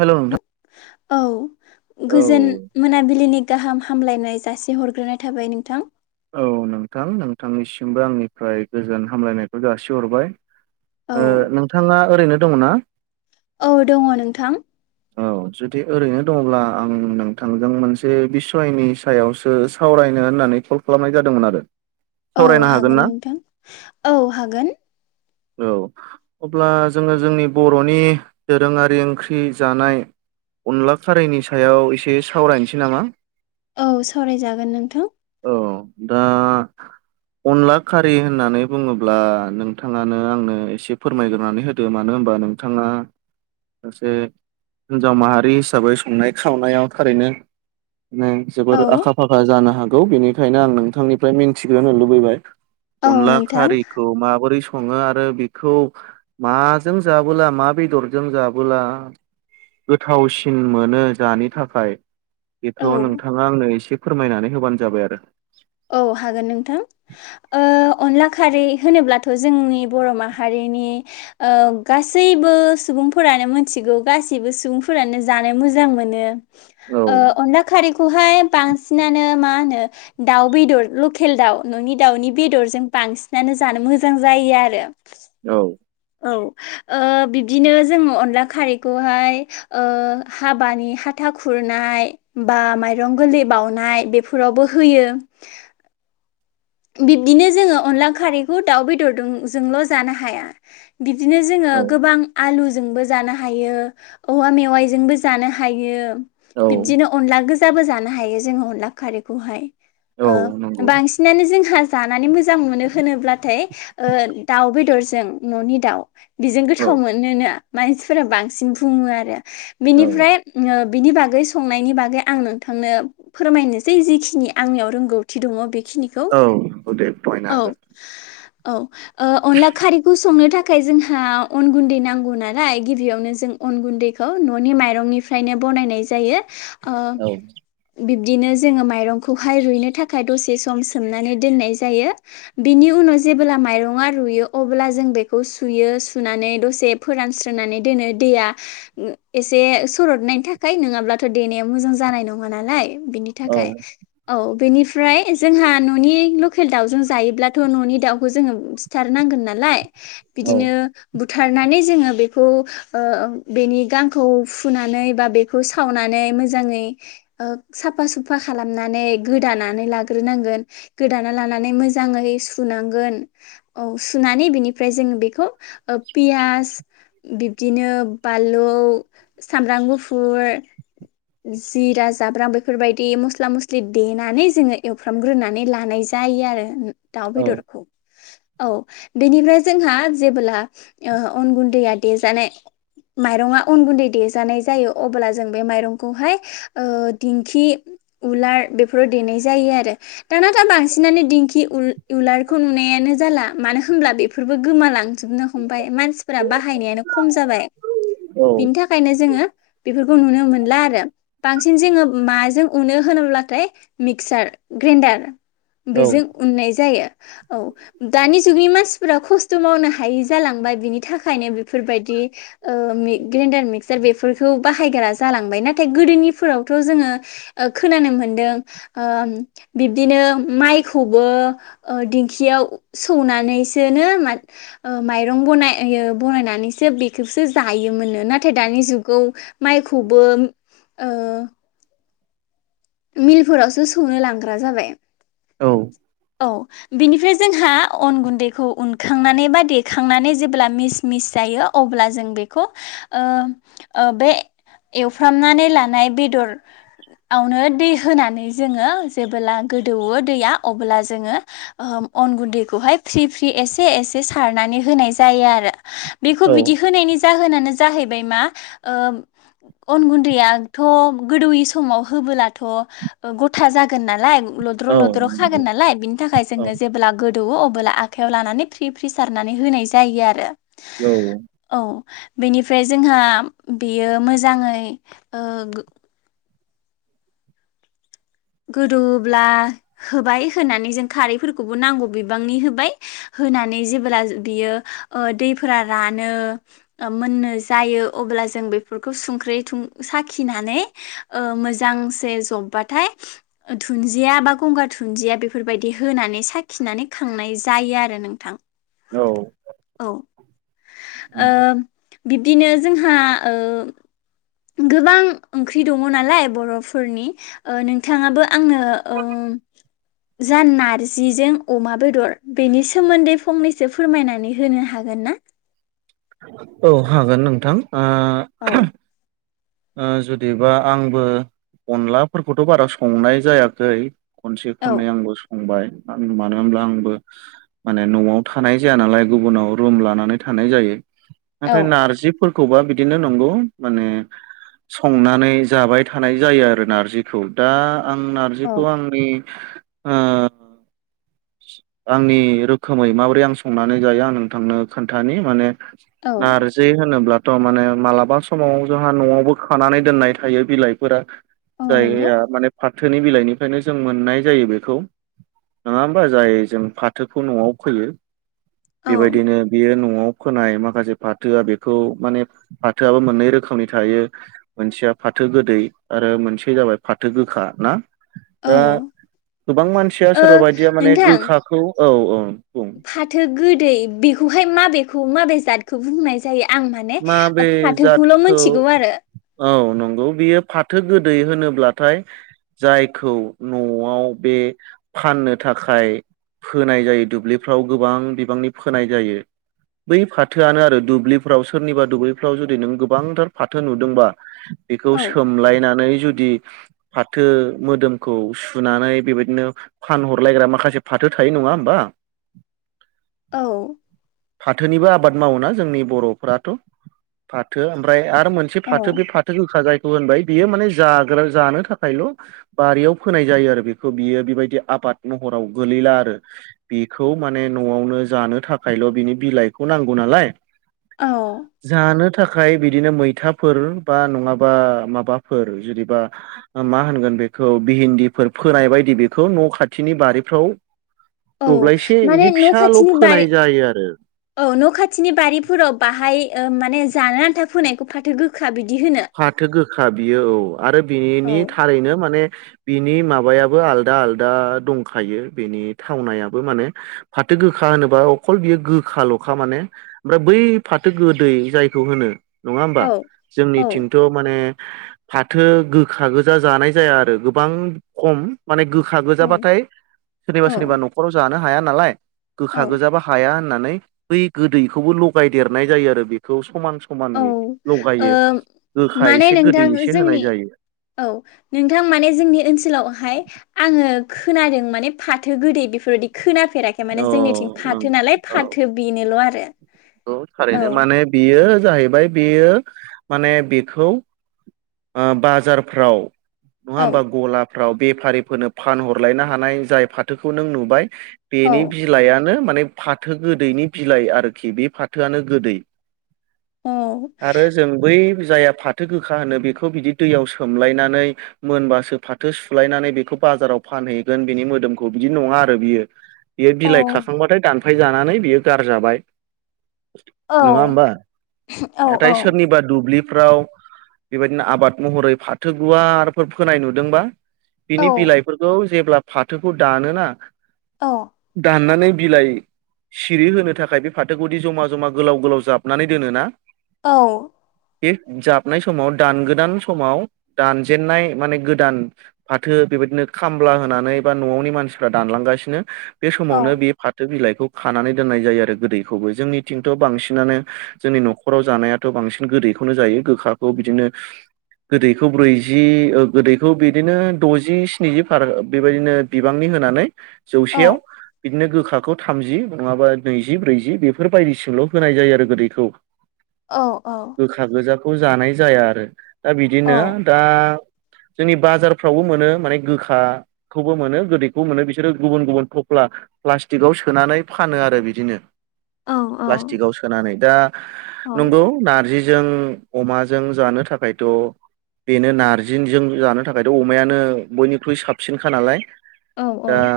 हेल' नोंथां औ औ गोजोन मोनाबिलिनि गाहाम हामलायनाय जासि हरग्रोनाय थाबाय नोंथां औ नोंथां नोंथांनिसिमबो आंनिफ्राय गोजोन हामलायनायखौ जासिहरबाय। औ ओ नोंथाङा ओरैनो दङना औ दङ नोंथां औ जुदि ओरैनो दङब्ला आं नोंथांजों मोनसे बिसयनि सायावसो सावराय नो होननानै कल खालामनाय जादोंमोन आरो। औ सावरायनो ना हागोन नोंथां औ हागोन औ अब्ला जोङो जोंनि बर'नि दोरोङारि ओंख्रि जानाय अनला खारैनि सायाव एसे सावरायनोसै नामा औ सावरायजागोन नोंथां औ दा अनला खारि होननानै बुङोब्ला नोंथाङानो आंनो एसे फोरमायग्रोनानै होदो मानो होनबा नोंथाङा सासे हिनजाव माहारि हिसाबै संनाय खावनायाव थारैनो नों जोबोर औ आखा-फाखा जानो हागौ। बेनिखायनो आं नोंथांनिफ्राय मिन्थिग्रोनो लुबैबाय औ अनला नोंथां खारिखौ माबोरै सं ङो आरो बेखौ माजों जाबोला मा बेदरजों जाबोला गोथावसिन मोनो जानि थाखाय बेथ' औ नोंथाङा आंनो एसे फोरमायनानै होबानो जाबाय आरो औ हागोन नोंथां ओ अनला खारै होनोब्लाथ' जोंनि बर' माहारिनि ओ गासैबो सुबुंफोरानो मोनथिगौ गासैबो सुबुंफोरानो जानो मोजां मोनो। औ ओ अनला खारिखौहाय बांसिनानो मा होनो दाउ बेदर लकेल दाउ न'नि दाउनि बेदरजों बांसिनानो जानो मोजां जायो आरो औ औ ओ बिब्दिनो जोङो अनला खारैखौहाय ओ हाबानि हाथा खुरनाय बा माइरं गोरलै बाउनाय बेफोरावबो होयो। [inaudible] बिब्दिनो जोङो अनला खारैखौ दाउ बेदरदों जोंल' जानो हाया। दिनो जोङो औ गोबां आलु जोंबो जानो हायो औवा मेवाइ जोंबो जानो हायो। बिब्दिनो औ अनला गो जाबो जानो हायो जों अनला खारैखौहाय औ ओ नंगौ बांसिनानो जोंहा जानानै मो मोजां मोनो होनोब्लाथाय ओ दाउ बेदरजों न'नि दाउ बेजों औ गोथाव मोनोना मानसिफोरा बांसिन बुङो आरो औ बिनिफ्राय ओम बिनि बागै संनायनि बागै आं नोंथांनो फोरमायनोसै जिखिनि आंनियाव रोंगौथि दङ बे औ औ दे फोरमायनो हागोन। औ ओ अनला खारैखौ संनो थाखाय जोंहा अन गुन्दै नांगौ नालाय गिबियावनो जों अन गुन्दैखौ न'नि माइरंनिफ्रायनो बनायनाय जायो ओ हागोन। बिब्दिनो जोङो माइरंखौहाय रुइनो थाखाय दसे सम सोमनानै दोननाय जायो बिनि उनाव जेब्ला माइरंआ रुयो अब्ला जों बेखौ सुयो सुना नै दसे फोरानस्रोनानै दोनो दैया उम एसे सरदनायनि थाखाय नोंङाब्लाथ' दै देनाया मोजां जानाय नङा नालाय बिनि औ थाखाय औ बेनिफ्राय जोंहा न'नि लखेल दाउजों जायोब्लाथ' न'नि दाउखौ जोङो सिथारनांगोन नालाय औ बिदिनो बु थारनानै जोङो बेखौ ओ बेनि गांखौ फुनानै बा बेखौ सावनानै मोजाङै ओ साफा सुफा खालामनानै गोदानानै लाग्रोनांगोन। गोदाना लानानै मोजाङै सुनांगोन औ सुनानै बिनिफ्राय जोङो बेखौ ओ पियास बिब्दिनो बालौ, सामब्राम गुफुर जिरा, जाब्रां, बेफोरबायदि मस्ला मस्लि देनानै जोङो एवफ्रामग्रोनानै लानाय जा जायो आरो दाउ औ बेदरखौ औ बेनिफ्राय जोंहा जेबोब्ला ओ अन गुन्दैया देजानाय माइरंआ अन गुन्दै देजानाय जायो अब्ला जों बे माइरं खौहाय ओ दिंखि उलार बेफोराव देनाय जायो आरो दाना दा बांसिन नानो दिंखि उल उलारखौ नुनायानो जाला मानो होमब्ला बेफोरबो गोमालांजोबनो हमबाय मानसिफोरा बाहायनायानो खम जाबाय। बिनि थाखायनो जोङो बेफोरखौ नुनो मोनला आर बांसिन जोङो माजों उनो होनोब्लाथाय मिक्सार, ग्रेइन्डार औ बेजों उननाय जायो। औ दानि जुगनि मासिफोरा खस्थ' मावनो हायै जालांबाय बिनि थाखायनो बिफोरबायदि ओ मि ग्रेन्डार मिक्सार बेफोरखौ बाहायग्रा जालांबायना। थाय गोदोनिफोरावथ' जोङो ओ खोनानो मोनदों ओ बिब्दिनो माइ खौबो ओ दिंखियाव सौनानैसोनो मा ओ माइरं बनाय यो बनायनानैसो बेखौसो जायोमोनो नाथाय दानि जुगाव माइखौबो ओ मिलफोरावसो सौनो लांग्रा जाबाय। औ। औ बिनिफ्राय जोंहा अन गुन्दैखौ उनखांनानै बा देखांनानै जेब्ला मिस मिस जा यो अब्ला जों बेखौ ओ ओ बे एवफ्रामनानै लानाय बेदर आवनो दै होनानै जोङो जेबोब्ला गोदौवो दैया अब्ला जोङो ओम अन गुन्दैखौहाय फ्रि फ्रि एसे एसे सारनानै होनाय जायो आरो। बिखौ औ बिदि होनायनि जाहोनानो जाहैबाय मा ओ अन गुनदैयाथ' गोदौयै समाव होबोलाथ' ओ गथा जागोन नालाय लद्र' औ लद्र' खागोन नालाय बिनि थाखाय औ जोङो जेब्ला गो दौओ अब्ला आखायाव लानानै फि फ्रि सारनानै होनाय जायो आरो औ बेनिफ्राय जोंहा बेयो मोजाङै ओ गोदौब्ला होबाय होनानै जों खारैफोरखौबो नांगौ बिबांनि होबाय होनानै जेबोला बियो ओ दैफोरा रानो ओम मोननो जायो अब्ला ला जों बिफोरखौ सुंख्रै थुं साखिनानै ओ मोजांसे जब्बाथाय [inaudible] ओ दुन्दिया बा गंगार दुन्दिया बेफोरबायदि होनानै साखिनानै खांनाय जायो आरो नोंथां। औ । ओम बिब्दिनो जोंहा ओ गोबां ओंख्रि दङ नालाय बर'फोरनि ओ नों थाङाबो आंनो ओ जा नारजिजों अमा बेदर बेनि सोमोन्दै फंनैसो फोरमायनानै होनो हाग होना? औ हागोन नोंथां। औ। आ जुदिबा आंबो अनलाफोरखौथ' बारा संनाय जायाखै खनसे औ खननै आंबो अंबाय आं मानो होनब्ला आंबो माने न'आव थानाय जाया नालाय गुबुनाव रुम लानानै था थानाय जायो औ नाथाय नारजिफोरखौबा बिदिनो नंगौ माने संनानै जाबाय थानाय जायो आरो नारजिखौ दा आं नारजिखौ औ आंनि ओ आंनि रोखोमै माबोरै आं संनानै जायो आं नोंथांनो खोन्थानि माने औ नारजि होनोब्ला थ' माने मालाबा समाव जोंहा न'आवबो खानानै दोननाय थायो बिलाइफोरा औ नंगौ जायया माने फाथोनि बिलाइनिफ्रायनो जों मोननाय जायो बेखौ नङा बा जायो जों फाथोखौ न'आव फैयो औ बेबायदिनो बेयो न'आव फोनाय माखासे फाथोया बेखौ माने फाथोयाबो मोननै रोखोमनि थायो मोनसेआब फाथो गोदै आरो मोनसे जाबाय फाथो गोखा ना? दा गोबां मानसिया ओ सोरबा बाय माने नोंथां गोखाखौ औ औ बुं पु माबे जादखौ बुंनाय जायो? आं माने माबे फाथोखौल' मोनथिगौ आरो। नोंगौ बियो फाथो गोदै होनोब्लाथाय जायखौ न'आव बे फाननो थाखाय फोनाय जायो दुब्लिफ्राव गोबां बिबांनि फोनाय जायो बै फाथोआनो आरो दुब्लिफोराव होरनिबा दुुल्बिफ्राव जुदि नों गोबांथार फाथो नुदोंबा बेखौ औ सोमलायनानै जुदि फाथो मोदोमखौ सुनानै बेबायदिनो फानहरलायग्रा माखासे फाथ थो थायो नङा होमबा? औ फाथोनिबो आबाद मावोना जोंनि बर'फ्राथ' फाथो ओमफ्राय आद बा मोनसे औ फाथो बे फाथो गोखा जाय उ होनबाय बियो माने जाग्रा जानो थाखायल' बारियाव फोनाय जायो आरो बिखौ बियो बेबायदि आब बाद महराव गोलैला आरो बेखौ माने न'आवनो जानो थाखायल' बिनि बिलाइखौ नां गनालाय औ थाखाय बिदिनो मैथाफोर बा नङाबा माबाफोर जुरिबा मा होनगोन बेखौ भेहेन्दिफोर फोनाय बायदि बेखौ न' खाथिनि बारिफ्राव औ दब्लायसे माने बिदि न' फिसाल' खाथिनि बारि फोनाय जायो आरो औ न' खाथिनि बारिफोराव बाहाय ओ माने जाना आन्था फोनायखौ फाथो गोखा बिद फाथो गोखा बियो औ आरो औ बिनि थारैनो माने बिनि माबायाबो आलदा आलदा दंखायो बिनि थावनायाबो माने फाथो गोखा खा होनोबा अखल बियो गोखा ल'खा माने ओमफ्राय बै फाथो गोदै जायखौ होनो नङा होमबा औ जोंनि औ उ माने फाथो गोखा गोजा जानाय जाया आरो गोबां खम माने गोखा औ गोजाबाथाय सोरनिबा सोरनिबा औ न'खराव जानो हाया नालाय गोखा औ गोजाबा हाया होननानै बै गोदैखौबो लगायदेरनाय जायो आरो बेखौ समान औ समाननै ओ लगायो गोखा माने एसे गोदै नोंथां एसे होनाय जोंनि जायो औ नोंथां माने जोंनि ओनसोलावहाय आङो खोनादों माने फाथो गोदै बेफोरबायदि खोना फेराखै औ माने जोंनिथिं नों फाथो नालाय औ फाथो बेनोल' आरो औ थारैनो माने बेयो जाहैबाय बेयो माने बेखौ ओ बाजारफ्राव नङा औ होमबा गलाफ्राव बेफारिफोरनो फानहरलायनो हानाय जाय फाथोखौ नों नुबाय औ बेनि बिलायानो माने फाथो गोदैनि बिलाइ आरोखि बे फाथोआनो गोदै आरो जों बै जाया फाथो गोखा होनो बेखौ बिदि दैयाव सोमलायनानै मोनबासो फाथो सुलायनानै बेखौ बाजाराव फानहैगोन बिनि मोदोमखौ बिदि नङा आरो बियो बियो औ बिलाइ खाखांबाथाय दानफाय जानानै बियो गारजाबाय औ नङा होमबा औ नाथाय सोरनिबा दुब्लि फ्राव बेबायदिनो आबाद महरै फाथो गुवारफोर फोनाय नुदोंबा औ बिनि बिलाइफोरखौ जेब्ला फाथोखौ दानोना दाननानै बिलाइ सिरि होनो थाखाय बे फाथोखौ गुदि जमा जमा गोलाव गोलाव जाबनानै दोनोना औ बे जाबनाय समाव दान गोदान समाव दानजेननाय माने गोदान फाथो बेबायदिनो खामला होनानै बा न'आवनि मानसिफ्रा दानलांगासिनो बे औ समावनो बे फाथो बिलाइखौ खानानै दोननाय जायो आरो गोदै जोंनिथिंथ' बांसिनानो जोंनि न'खराव जानायाथ' बांसिन गोदैखौनो जायो गोखाखौ बिदिनो [unintelligible] गोदैखौ ब्रैजि गोदैखौ बिदिनो द'जि स्निजि फार बेबायदिनो बिबांनि होनानै औ जौसेयाव बिदिनो गोखाखौ थामजि नङाबा नैजि ब्रैजि बेफोरबायायदिसोल' होनाय जायो आरो गोदैखौ औ औ खौ जानाय जाया आरो दा बिदिनो औ दा जोंनि बाजारफ्रावबो मोनो माने गोखाखौबो मोनो गोदैखौबो मोनो बिसोरो गुबुन गुबुन थफ्ला प्लास्टिकआव सोनानै फानो आरो बिदिनो प्लास्टिकआव सोनानै दा नंगौ नारजि जों अमाजों जानो थाखायथ' बेनो नारजिनजों जानो थाखायथ' अमायानो बयनिख्रुइ साबसिनखा नालाय औ दा औ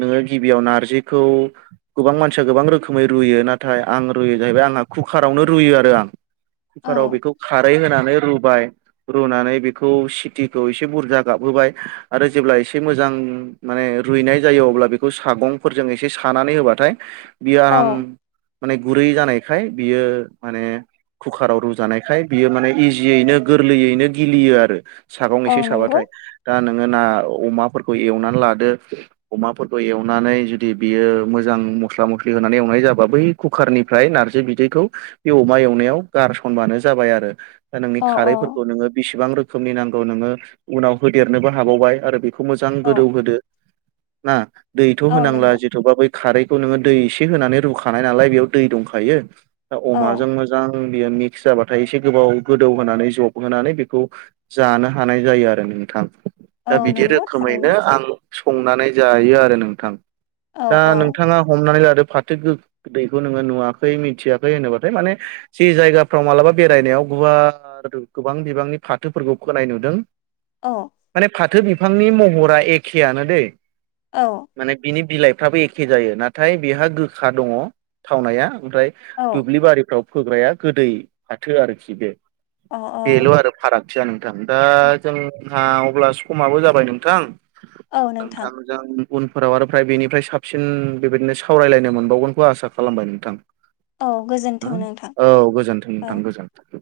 नोङो गिबियाव नारजिखौ गोबां मानसिया गोबां रोखो खोमै रुयो नाथाय आं रुयो जाहैबाय आंहा कुकार आवनो रुयो आरो आं कुकाराव बेखौ खारै होना राबाय रुनानै बेखौ सिथिखौसे बुरजा गाबहोबाय आरो जेब्ला एसे मोजां माने रुइनाय जायो अब्ला बेखौ सागंफोरजों एसे सानानै होबाथाय। बियो आराम औ माने गुरै जानायखाय बियो माने। कुकाराव रुजानायखाय बियो माने इजियैनो गोरलैयैनो गिलियो आरो। सागं औ एसे नंगौ साबाथाय दा। नोङो ना अमाफोरखौ एवनानै लादो अमाफोरखौ एवनानै जुदि बियो मोजां। मस्ला मस। होनानै एवनाय जाबा बै कुकारनिफ्राय नारजि बिदैखौ बे अमा एवनायाव गारसनबानो जाबाय आरो। दा नोंनि औ औ खारैफोरखौ नोङो बेसिबां रोखोमनि नांगौ नोङो उनाव होदेरनोबो हाबावबाय आरो। खौ मोजां औ गोदौ होदो ना दैथ' औ होनांला नंगौ जेथबा बै खारैखौ नोङो दै। होनानै रुखानाय नालाय बेयाव दै दंखायो दा औ अमाजों मोजां। बेयो मिक्स जाबाथाय एसे गोबाव गोदौ होनानै जब होनानै बेखौ जानो हानाय जायो आरो । नोंथां दा औ बिदि नंगौ थारैनो रोखोमैनो आं। संनानै जायो आरो नोंथां औ दा औ नोंथाङा हमनानै ला। फाथो गोदैखौ नोङो नुवाखै मिथियाखै होनोबाथाय माने जे जायगाफ्राव मालाबा बेरायनायाव। गुवार गोबां बिबांनि फाथोफोरखौ फोनाय नुदों। औ माने फाथो बिफांनि महरा एखेयानो दैे औ माने बिनि। बिलाइफ्राबो एखे जायो नाथाय बेहा गोखा दङ थावनाया ओमफ्राय औ दुब्लि बारिफ्राव फोग्राया गोदै फाथो आरोखि बे अ बेल' आरो फारागथिया नों दा जोंहा अब्ला समाबो जाबाय नोंथां। औ नोंथां। नोंथांजों उनफोराव आरो फ्राय बेनिफ्राय साबसिन बेबायदिनो सावरायलायनो मोनबावगोनखौ आसा खालामबाय नोंथां। औ गोजोन्थों नोंथां औ गोजोनथों औ नोंथां गोजोनथों।